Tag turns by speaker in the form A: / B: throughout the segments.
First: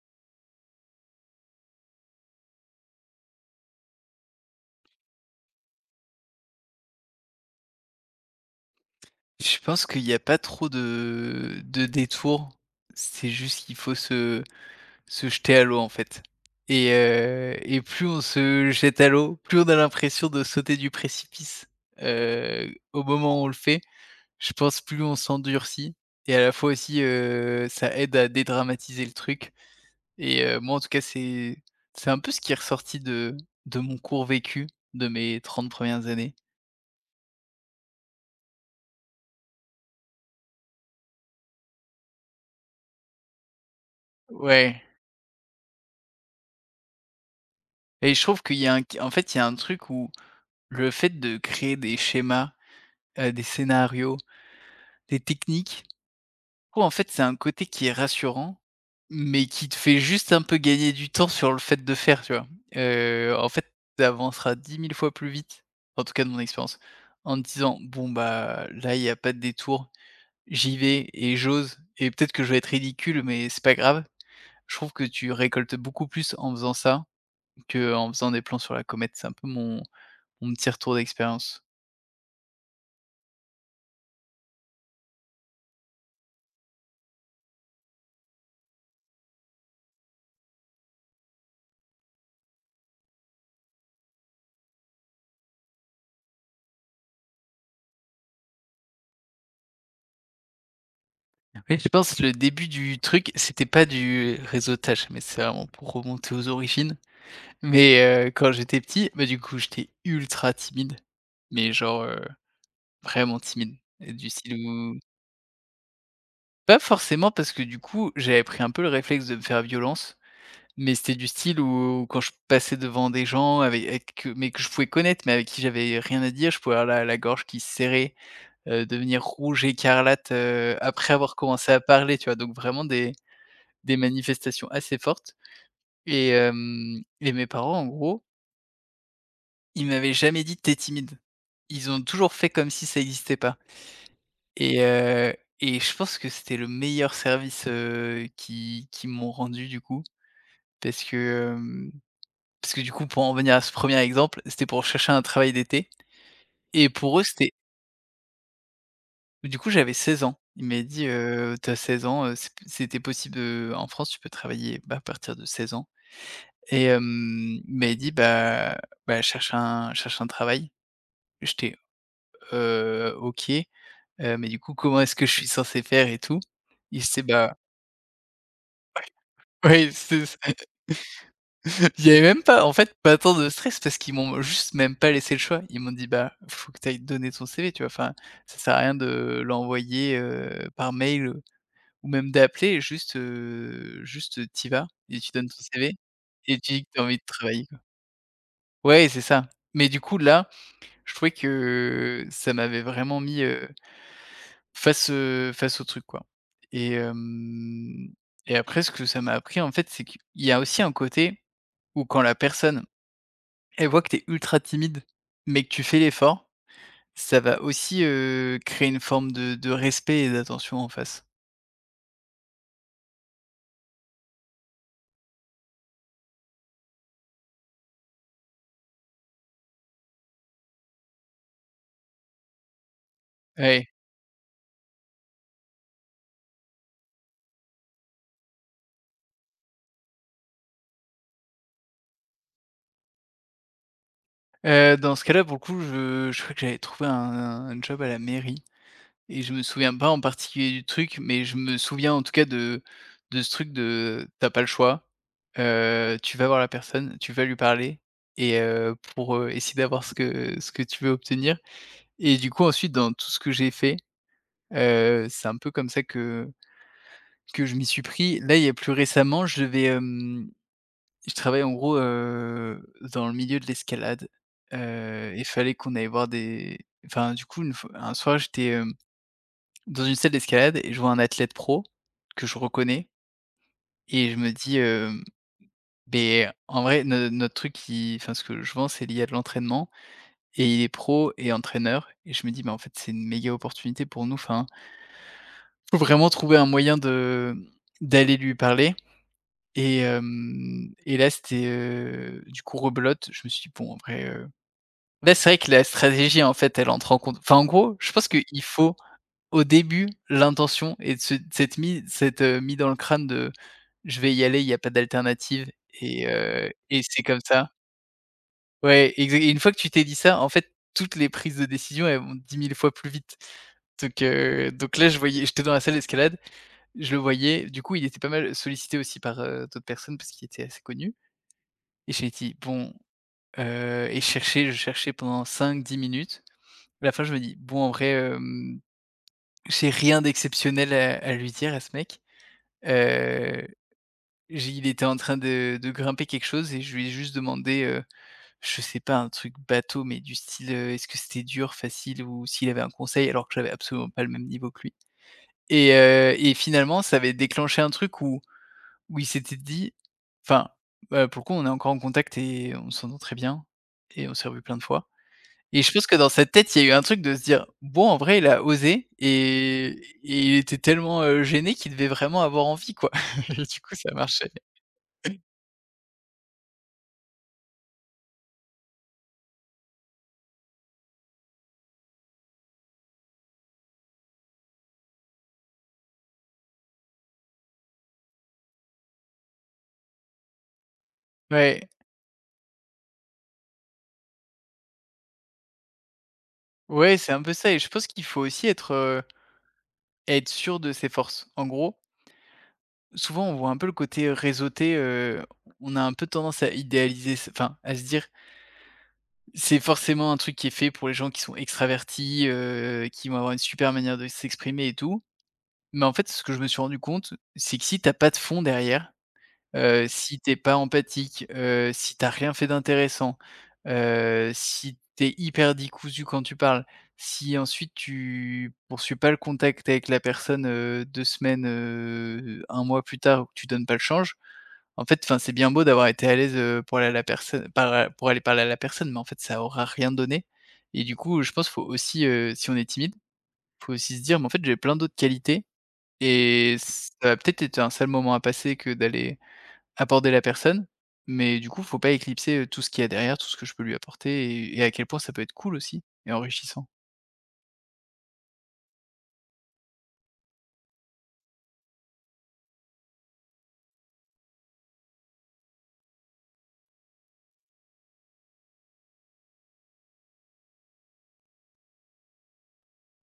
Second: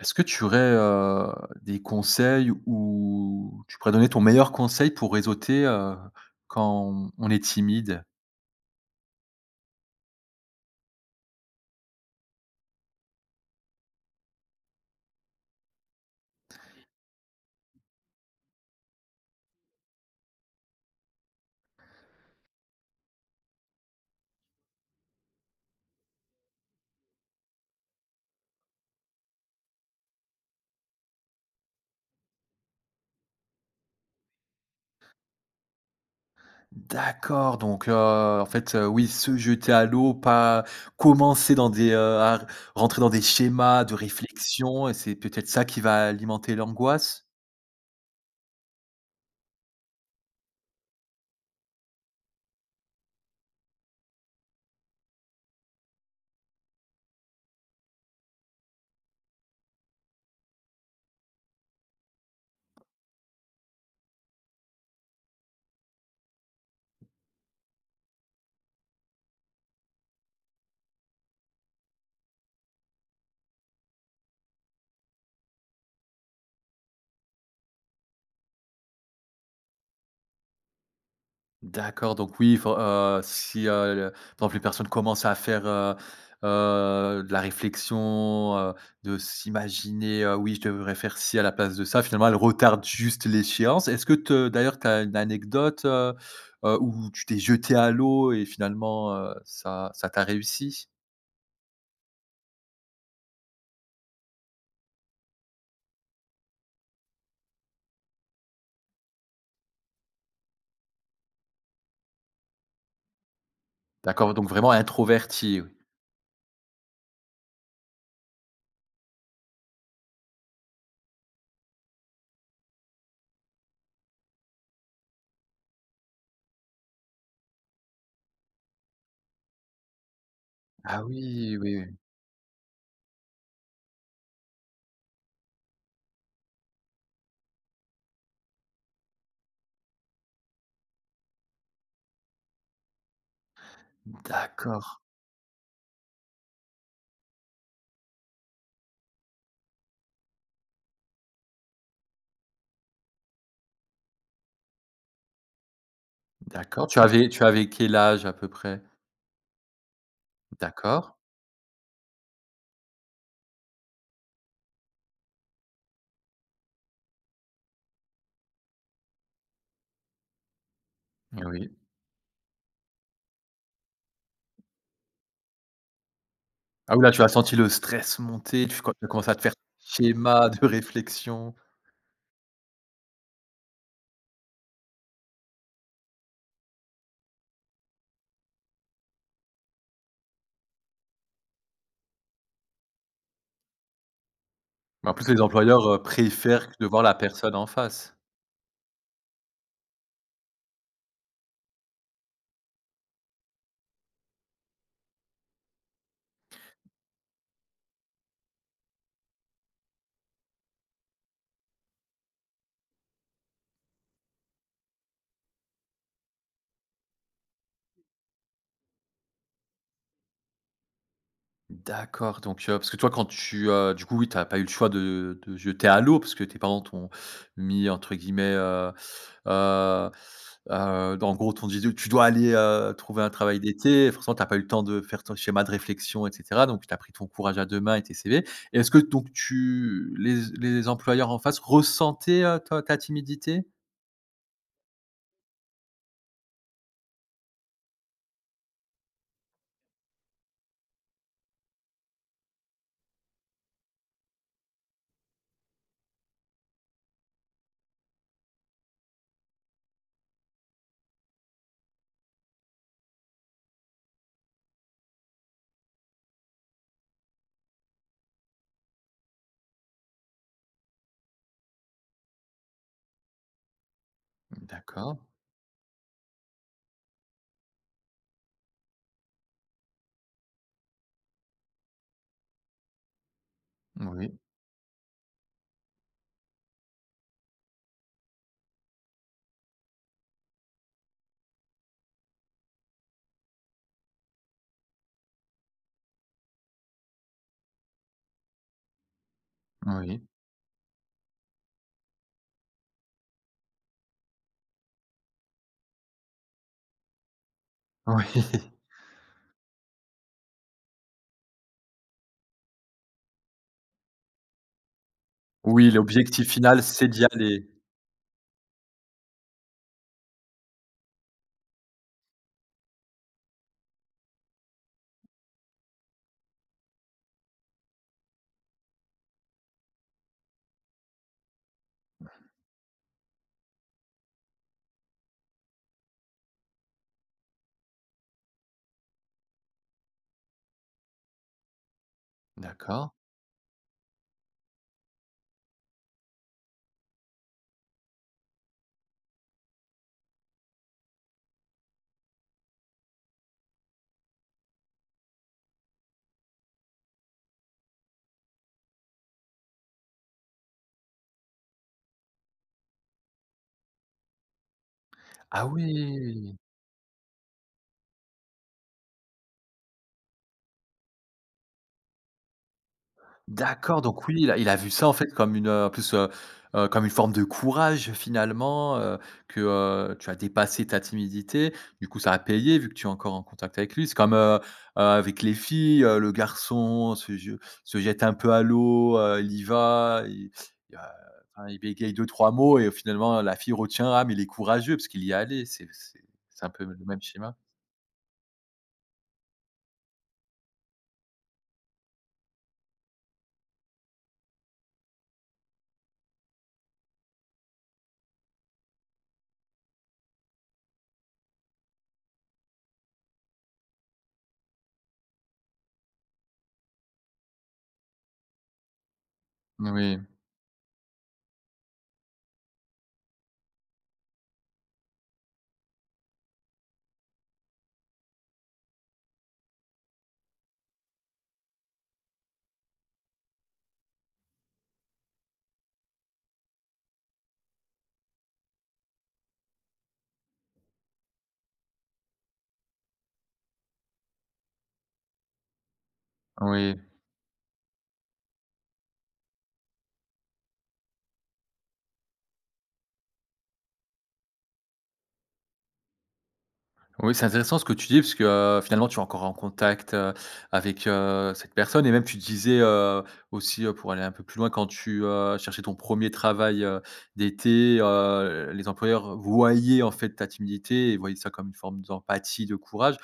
A: Est-ce que tu aurais, des conseils ou tu pourrais donner ton meilleur conseil pour réseauter, quand on est timide?
B: Je pense qu'il y a pas trop de détours. C'est juste qu'il faut se jeter à l'eau, en fait, et plus on se jette à l'eau, plus on a l'impression de sauter du précipice, au moment où on le fait. Je pense plus on s'endurcit et à la fois aussi, ça aide à dédramatiser le truc et moi, en tout cas, c'est un peu ce qui est ressorti de mon court vécu de mes 30 premières années.
A: D'accord, donc en fait, oui, se jeter à l'eau, pas commencer dans des, à rentrer dans des schémas de
B: Ouais,
A: réflexion et c'est peut-être ça qui va alimenter l'angoisse?
B: et je trouve qu'il y a un en fait, il y a un truc où le fait de créer des schémas, des scénarios, des techniques, je trouve en fait c'est un côté qui est rassurant, mais qui te fait juste un peu gagner du temps sur le fait de faire, tu vois? En fait, tu avanceras 10 000 fois plus vite, en tout cas de mon expérience, en te disant: «Bon bah, là il y a pas de détour, j'y vais et j'ose et peut-être que je vais être ridicule mais c'est pas grave». Je trouve que tu récoltes beaucoup plus en faisant ça que en faisant des plans sur la comète. C'est un peu mon petit retour d'expérience.
A: D'accord, donc oui, il faut, si, le par exemple, les personnes commencent à faire, de la réflexion, de s'imaginer, «Oui, je devrais faire ci à la place de ça», finalement, elles retardent juste l'échéance. Est-ce que te d'ailleurs, tu as une anecdote, où tu t'es jeté à l'eau et finalement, ça t'a réussi?
B: Oui, je pense que le début du truc, c'était pas du réseautage, mais c'est vraiment pour remonter aux origines. Mais quand j'étais petit, bah, du coup, j'étais ultra timide, mais genre, vraiment timide, et du
A: D'accord, donc
B: style
A: vraiment
B: où
A: introverti. Oui.
B: pas forcément parce que du coup, j'avais pris un peu le réflexe de me faire violence, mais c'était du style où quand je passais devant des gens avec que je pouvais connaître, mais avec qui j'avais rien à dire, je pouvais avoir la gorge qui se serrait, devenir rouge écarlate,
A: Ah
B: après avoir
A: oui,
B: commencé
A: oui,
B: à
A: oui.
B: parler, tu vois? Donc vraiment des manifestations assez fortes et mes parents, en gros, ils m'avaient jamais dit: t'es timide». Ils ont toujours fait comme si ça existait pas et
A: D'accord,
B: heu et je pense que c'était le meilleur service, qui qu'ils m'ont rendu du coup parce que, hem, parce que du coup, pour en revenir à ce premier exemple, c'était pour chercher un travail d'été
A: d'accord.
B: et
A: Tu
B: pour eux,
A: avais tu
B: c'était
A: avais quel âge à peu près?
B: du coup, j'avais 16 ans. Ils m'avaient dit:
A: D'accord,
B: Tu as 16 ans, c'était possible, en France, tu peux travailler, bah, à partir de 16 ans». Il dit: «Bah bah, cherche un travail».
A: oui.
B: J'étais: OK, mais du coup, comment est-ce que je suis censé faire et tout?»
A: Ah oui,
B: Il
A: là, tu
B: s'est
A: as senti
B: Bah,
A: le stress monter, tu as commencé à te faire
B: ouais, c'est ça.
A: schéma de réflexion.
B: Il y avait même pas, en fait, pas tant de stress parce qu'ils m'ont juste même pas laissé le choix. Ils m'ont dit: «Bah, faut que tu ailles donner ton CV», tu vois? Enfin, ça sert à rien de l'envoyer, par mail, ou même d'appeler, juste, juste, t'y vas
A: Mais en
B: et
A: plus,
B: tu
A: les
B: donnes ton
A: employeurs,
B: CV et
A: préfèrent
B: tu
A: que
B: dis
A: de
B: que t'as
A: voir la
B: envie de
A: personne
B: travailler,
A: en
B: quoi.
A: face.
B: Ouais, c'est ça. Mais du coup là, je trouvais que ça m'avait vraiment mis, face, face au truc, quoi, et hem et après ce que ça m'a appris, en fait, c'est qu'il y a aussi un côté où quand la personne, elle voit que t'es ultra timide, mais que tu fais l'effort, ça va aussi, créer une forme de respect et d'attention en face.
A: D'accord, donc parce que toi quand tu, du coup oui, t'as pas eu le choix de jeter à l'eau parce que tes parents t'ont mis entre guillemets, heu en gros t'ont dit: «Tu dois aller, trouver un travail
B: Ouais,
A: d'été». Forcément t'as pas eu le temps de faire ton schéma de réflexion et cetera, donc tu as pris ton courage à 2 mains et tes CV. Et est-ce que donc tu les employeurs en face ressentaient, ta timidité?
B: dans ce cas-là, pour le coup, je crois que j'avais trouvé un job à la mairie. Et je me souviens pas en particulier du truc, mais je me souviens en tout cas de ce truc de t'as pas le choix, tu vas voir la personne, tu vas lui parler et pour, essayer d'avoir ce que tu veux obtenir et du coup ensuite dans tout ce que j'ai fait, c'est un peu comme ça que je m'y suis pris. Là, il y a plus récemment, je travaille en gros, dans le milieu de l'escalade,
A: D'accord.
B: il fallait qu'on aille voir des enfin, du coup une fois un soir j'étais, dans une salle d'escalade et je vois un athlète pro que je reconnais et
A: Oui,
B: je me dis, hem: «Beh, en vrai, no notre truc, qui enfin, ce que je vends, c'est lié à de l'entraînement et il est pro et entraîneur» et je me dis: «Mais en fait, c'est une méga opportunité pour nous». Enfin, faut vraiment trouver un moyen de d'aller lui parler et
A: oui,
B: hem et là, c'était, du coup rebelote, je me suis dit: «Bon, en vrai» là, c'est vrai que la stratégie, en fait, elle entre en compte. Enfin, en gros, je
A: oui.
B: pense qu'il faut au début, l'intention est de se s'être, mis dans le crâne de: «Je vais y aller, il n'y a pas d'alternative»
A: Oui,
B: et
A: l'objectif
B: heu
A: final,
B: et
A: c'est d'y
B: c'est comme
A: aller.
B: ça. Ouais, exa et une fois que tu t'es dit ça, en fait, toutes les prises de décision, elles vont 10 000 fois plus vite. Donc là, je voyais j'étais dans la salle d'escalade, je le voyais. Du coup, il était pas mal sollicité aussi par, d'autres personnes parce qu'il était assez connu et j'ai dit: «Bon», et je cherchais pendant 5 10 minutes. À la fin, je me dis: «Bon, en vrai, j'ai rien d'exceptionnel à lui dire à ce mec».
A: D'accord.
B: Heu, j'ai Il était en train de grimper quelque chose et je lui ai juste demandé, je sais pas, un truc bateau, mais du style, est-ce que c'était dur, facile ou s'il avait un conseil alors que j'avais absolument pas le même niveau que lui et finalement ça avait déclenché un truc où il s'était dit enfin, pour on est encore en contact et on s'entend très bien et on s'est revu plein de fois
A: Ah
B: et je pense que dans sa
A: oui!
B: tête, il y a eu un truc de se dire: «Bon, en vrai, il a osé» et il était tellement, gêné qu'il devait vraiment avoir envie, quoi, et du coup
A: D'accord,
B: ça
A: donc oui, il
B: marchait.
A: a il a vu ça en fait comme une, en plus, comme une forme de courage finalement, que, tu as dépassé ta timidité. Du coup, ça a payé vu que tu es encore en contact avec lui. C'est comme, avec les filles, le garçon se jette un peu à l'eau, il y va, il, heu, enfin, il
B: Ouais,
A: bégaye deux trois mots et finalement la fille retient: «Ah mais il est courageux parce qu'il y est allé». C'est un peu le
B: ouais,
A: même
B: c'est un peu
A: schéma?
B: ça et je pense qu'il faut aussi être sûr de ses forces. En gros, souvent on voit un peu le côté réseauté, on a un peu tendance à idéaliser ce enfin, à se dire: «C'est forcément un truc qui est fait pour les gens qui sont extravertis, qui vont avoir une super manière de s'exprimer et tout». Mais en fait, ce que je me suis rendu compte, c'est que si t'as pas de fond derrière.
A: Oui,
B: Si t'es pas empathique, si t'as rien fait d'intéressant, si t'es hyper décousu quand tu parles, si ensuite tu poursuis pas le contact avec la personne, 2 semaines, 1 mois plus tard ou que tu donnes pas le change, en fait, enfin, c'est bien beau d'avoir été à l'aise, pour aller à la personne par pour aller parler à la personne, mais en fait, ça aura rien donné et du coup, je pense, qu'il faut aussi, si on est timide, faut aussi se dire: «Mais en fait, j'ai plein d'autres qualités» et
A: oui.
B: ça va peut-être être un sale moment à passer que d'aller apporter la personne, mais du coup, faut pas éclipser, tout ce qu'il y a derrière, tout ce que je peux lui apporter et à quel point ça peut être cool aussi et enrichissant.
A: Oui, c'est intéressant ce que tu dis parce que, finalement tu es encore en contact, avec, cette personne et même tu disais, aussi, pour aller un peu plus loin quand tu, cherchais ton premier travail, d'été, les employeurs voyaient en fait ta timidité et voyaient ça comme une forme d'empathie, de courage.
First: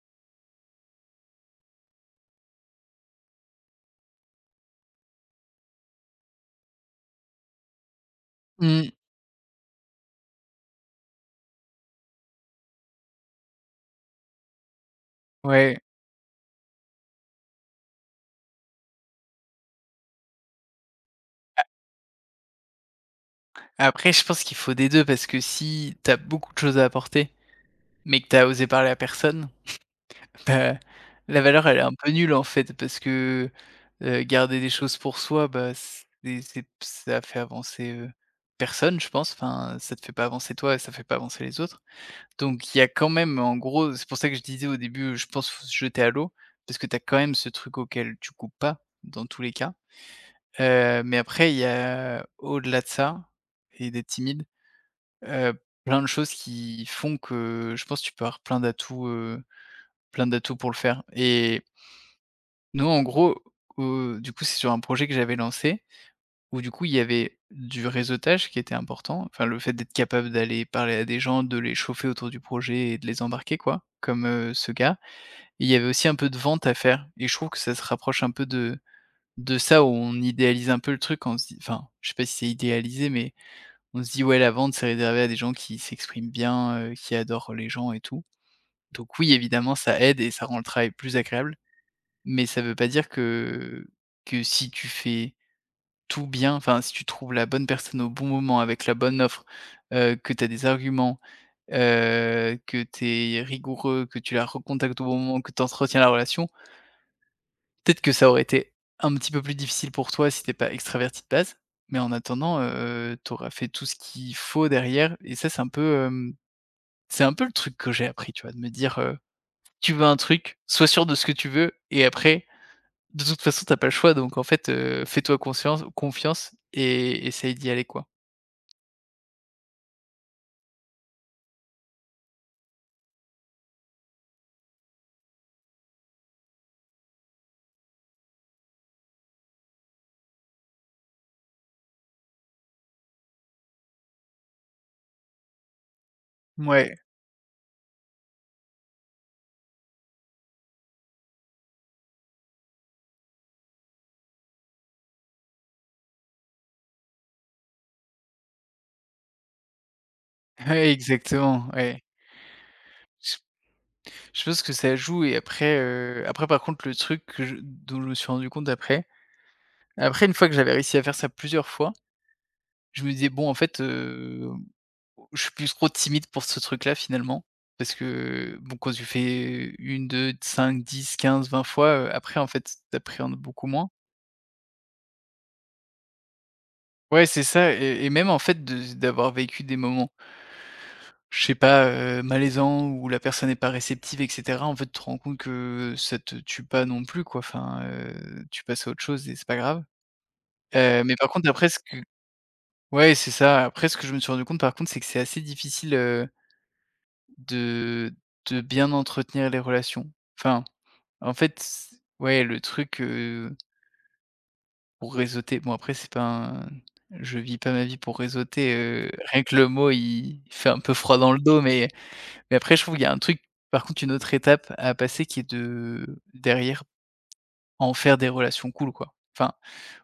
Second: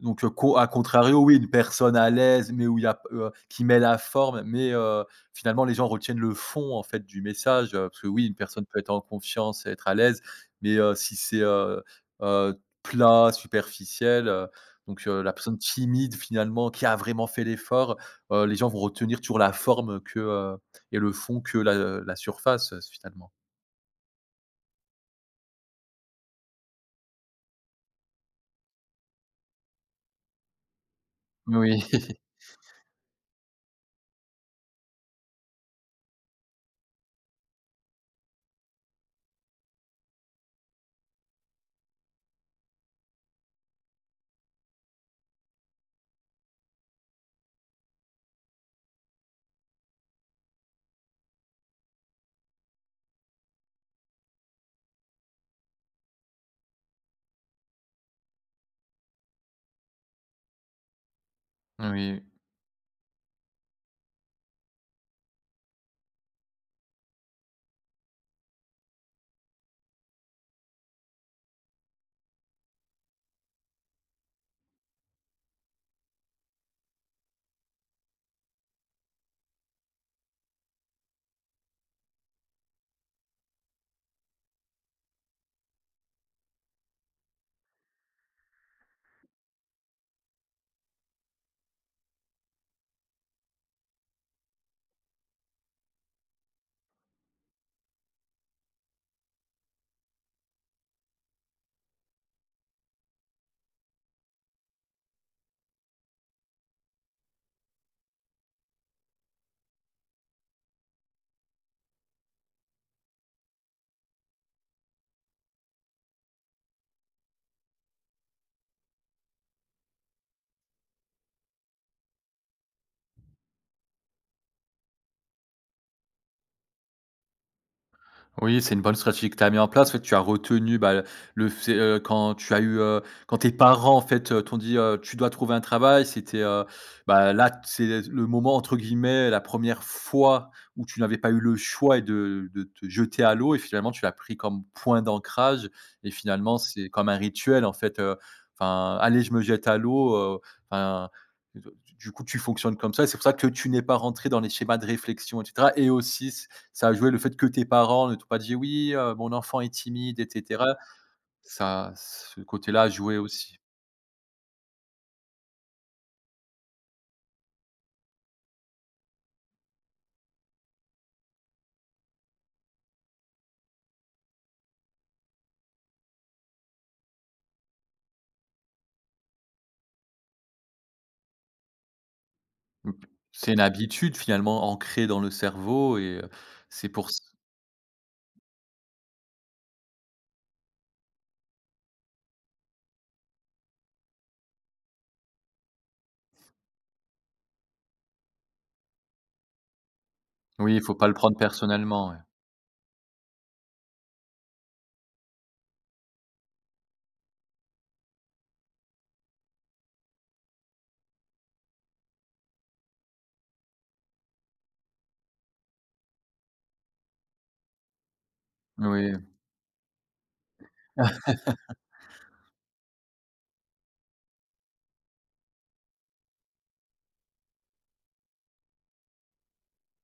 A: Donc, co à contrario, oui, une personne à l'aise, mais où il y a p qui met la forme, mais, finalement les gens retiennent le fond en fait du message, parce que oui, une personne peut
B: Mmh,
A: être en confiance et être à l'aise, mais, si c'est, heu, plat, superficiel, donc la personne
B: ouais.
A: timide finalement qui a vraiment fait l'effort, les gens vont retenir toujours la forme que, et le fond que la surface, finalement.
B: Après, je pense qu'il faut des 2, parce que si t'as beaucoup de choses à apporter, mais que t'as osé parler à personne, bah, la valeur, elle est
A: Oui,
B: un peu nulle, en fait, parce que, garder des choses pour soi, bah, c'est ça fait avancer, personne, je pense. Enfin, ça te fait pas avancer toi et ça fait pas avancer les autres. Donc il y a quand même en gros, c'est pour ça que je disais au début, je pense faut se jeter à l'eau, parce que tu as quand même ce truc auquel tu coupes pas, dans tous les cas. Mais après il y a au-delà de ça et d'être timide, heu, plein de choses qui font que je pense que tu peux avoir plein d'atouts pour le faire et
A: oui.
B: nous en gros, du coup c'est sur un projet que j'avais lancé où du coup il y avait du réseautage qui était important, enfin le fait d'être capable d'aller parler à des gens, de les chauffer autour du projet et de les embarquer quoi, comme, ce gars. Il y avait aussi un peu de vente à faire et je trouve que ça se rapproche un peu de ça où on idéalise un peu le truc. On se dit, enfin, je sais pas si c'est idéalisé, mais on se dit: «Ouais, la vente, c'est réservé à des gens qui s'expriment bien, qui adorent les gens et tout». Donc oui, évidemment, ça aide et ça rend le travail plus agréable, mais ça veut pas dire que si tu fais tout bien, enfin, si tu trouves la bonne personne au bon moment avec la bonne offre, que tu as des arguments, que tu es rigoureux, que tu la recontactes au bon moment, que tu entretiens la relation. Peut-être que ça aurait été un petit peu plus difficile pour toi si tu pas extraverti de base, mais en attendant, tu fait tout ce qu'il faut derrière, et ça, c'est un peu, c'est un peu le truc que j'ai appris, tu vois? De me dire, «Tu veux un truc, sois sûr de ce que tu veux et après, de toute façon, t'as pas le choix donc en fait, fais-toi conscience confiance et essaye d'y aller, quoi».
A: Oui, c'est une bonne stratégie que tu as mis en place. En fait, tu as retenu, bah, le fait, quand tu as eu, quand tes parents, en fait, t'ont dit, «Tu dois trouver un travail». C'était, bah, là, c'est le moment, entre guillemets, la première fois où tu n'avais pas eu le choix et de te jeter à l'eau et finalement, tu l'as pris comme point d'ancrage et finalement, c'est
B: Mouais,
A: comme un rituel, en fait, enfin: «Allez, je me jette à l'eau», enfin, du coup, tu fonctionnes comme ça et c'est pour ça que tu n'es pas rentré dans les schémas de réflexion et cetera et aussi, ça a joué le fait que tes parents ne t'ont pas dit: «Oui, mon enfant est timide» et cetera.
B: ouais, exactement,
A: Ça
B: ouais.
A: ce côté-là a joué
B: Je
A: aussi.
B: je pense que ça joue et après, après par contre le truc que je dont je me suis rendu compte après une fois que j'avais réussi à faire ça plusieurs fois. Je me disais: «Bon, en fait, je suis plus trop timide pour ce truc-là, finalement». Parce que, bon, quand tu fais une, deux, cinq, dix, quinze, vingt fois, après, en fait,
A: Mmh.
B: tu
A: C'est une
B: beaucoup moins.
A: habitude finalement ancrée dans le cerveau. Et c'est pour ç
B: Ouais, c'est ça, et même, en fait, de d'avoir vécu des moments, je sais pas, malaisants où la personne n'est pas réceptive et cetera, en fait, tu te rends compte que ça te tue pas non plus, quoi. Enfin, tu passes à autre chose et c'est pas grave.
A: Oui, il faut pas le
B: Mais par
A: prendre
B: contre, après, ce que
A: personnellement, ouais.
B: ouais, c'est ça. Après, ce que je me suis rendu compte, par contre, c'est que c'est assez difficile, de bien entretenir les relations. Enfin, en fait, c ouais, le truc, pour réseauter, bon après c'est pas un, je vis pas ma vie pour réseauter,
A: Oui.
B: rien que le mot il fait un peu froid dans le dos, mais après je trouve qu'il y a un truc, par contre une autre étape à passer qui est de, derrière, en faire des relations cool quoi. Enfin,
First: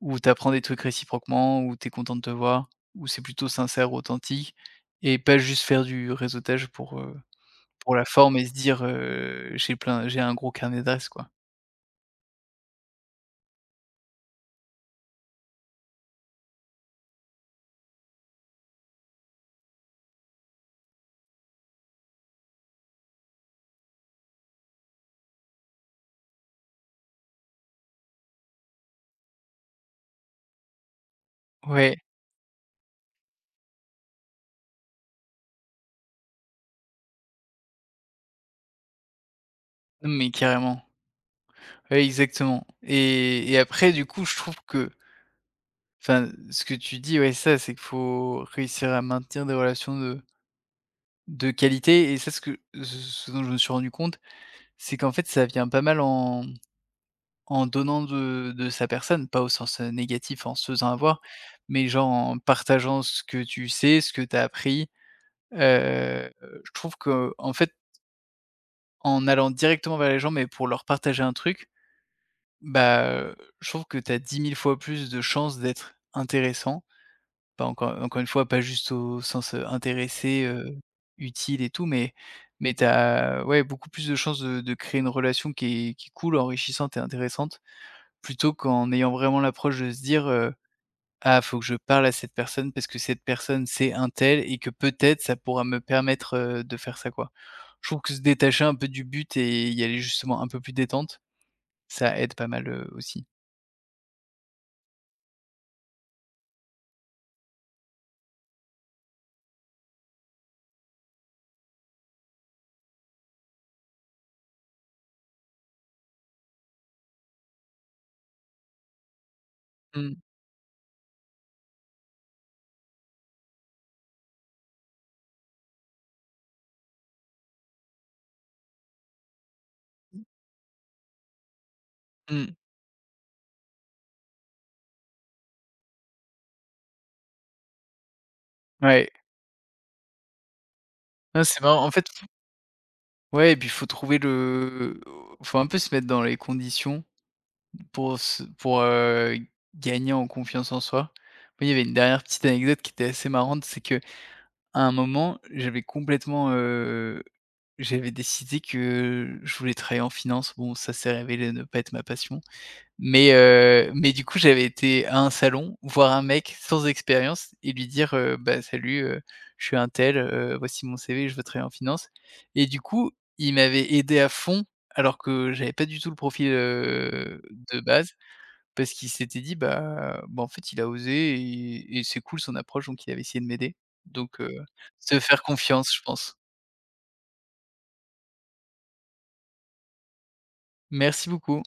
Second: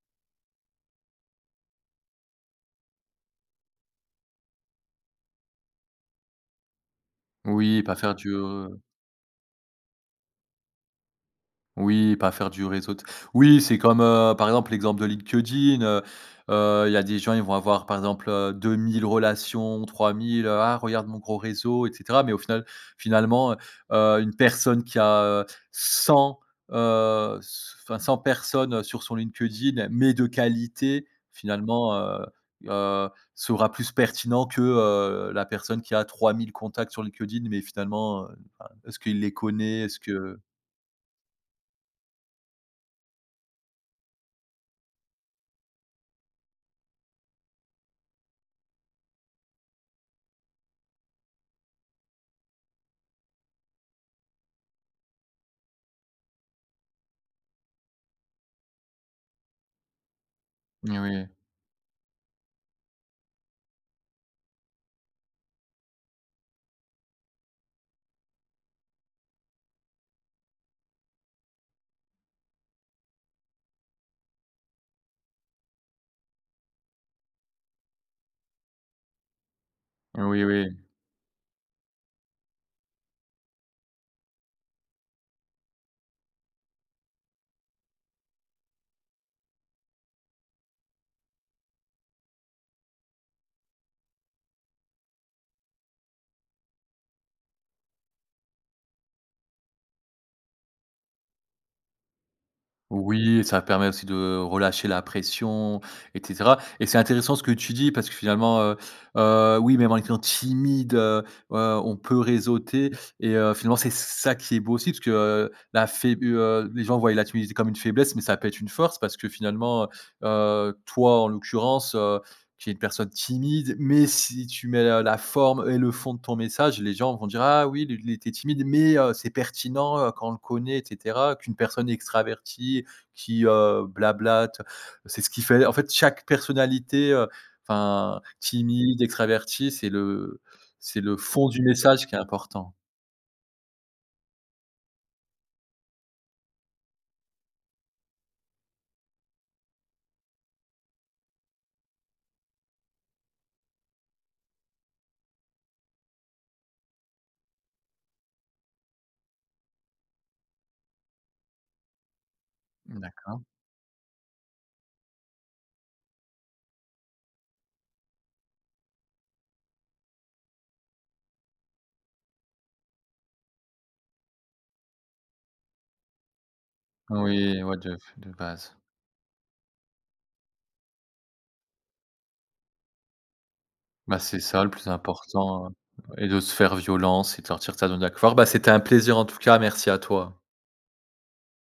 B: où t'apprends des trucs réciproquement, où t'es content de te voir, où c'est plutôt sincère, authentique, et pas juste faire du réseautage pour,
A: Oui, pas
B: Pour la
A: faire du,
B: forme et se dire, «J'ai plein j'ai un gros carnet d'adresses», quoi.
A: Oui, pas faire du réseau t oui, c'est comme, par exemple, l'exemple de LinkedIn, il y a des gens, ils vont avoir, par exemple, 2 000 relations, 3 000. «Ah regarde mon gros réseau» et cetera. Mais au final finalement, une personne qui a, 100, s enfin 100 personnes, sur son LinkedIn, mais de qualité,
B: Ouais,
A: finalement, sera plus pertinent que, la personne qui a 3 000 contacts sur LinkedIn, mais finalement, enfin, est-ce qu'il les connaît? Est-ce
B: non mais
A: que
B: carrément. Ouais, exactement, et après du coup, je trouve que, enfin, ce que tu dis, ouais, ça, c'est qu'il faut réussir à maintenir des relations de qualité, et ça, ce que ce dont je me suis rendu compte, c'est qu'en fait, ça vient pas mal en en donnant de sa personne, pas au sens, négatif, en se faisant avoir,
A: oui.
B: mais genre en partageant ce que tu sais, ce que tu as appris, heu, je trouve que, en fait, en allant directement vers les gens, mais pour leur partager un truc, bah, je trouve que tu as 10 000 fois plus de chances d'être intéressant. Pas encore une fois, pas juste au sens,
A: Oui,
B: intéressé,
A: oui.
B: utile et tout, mais tu as, ouais, beaucoup plus de chances de créer une relation qui est cool, enrichissante et intéressante, plutôt qu'en ayant vraiment l'approche de se dire, ah, faut que je parle à cette personne parce que cette personne, c'est un tel et que peut-être ça pourra me permettre, de faire ça, quoi. Je trouve que se détacher un peu du but et y aller justement un peu plus détente, ça aide pas mal, aussi.
A: Oui, ça permet aussi de relâcher la pression et cetera et c'est intéressant ce que tu dis parce que finalement, oui, même en étant timide, on peut réseauter et finalement, c'est ça qui est beau aussi parce que, la faib les gens voient la timidité comme une faiblesse mais ça peut être une force parce que finalement,
B: Mmh,
A: heu toi, en l'occurrence, qui est une personne timide, mais si tu mets la forme et le fond de ton message, les gens vont dire: «Ah oui, il était timide, mais c'est pertinent, quand on le connaît» et cetera, qu'une personne
B: mmh.
A: extravertie qui, blablate. C'est ce qui fait en fait, chaque personnalité, enfin, timide,
B: Ouais.
A: extravertie, c'est le
B: Non,
A: fond du
B: c'est marrant. En
A: message
B: fait,
A: qui est important.
B: ouais, et puis il faut trouver le, faut un peu se mettre dans les conditions pour se pour, gagner en confiance en soi. Moi, il y avait une dernière petite anecdote qui était assez marrante, c'est que À un moment, j'avais complètement, j'avais décidé que je voulais travailler en finance. Bon, ça s'est révélé ne pas être ma passion,
A: D'accord.
B: mais du coup, j'avais été à un salon, voir un mec sans expérience et lui dire, «Bah, salut, je suis untel, voici mon CV, je veux travailler en finance», et du coup, il m'avait aidé à fond alors que j'avais pas du tout le profil,
A: Oui, ouais,
B: de
A: de
B: base,
A: de base.
B: parce qu'il s'était dit: «Bah bah, en fait, il a osé et c'est cool son approche», donc il avait essayé de m'aider.
A: Bah, c'est
B: Donc
A: ça le plus
B: se faire
A: important,
B: confiance, je
A: et
B: pense.
A: de se faire violence et de sortir de sa zone d'accord. Bah, c'était un plaisir en tout cas, merci à toi.
B: Merci beaucoup.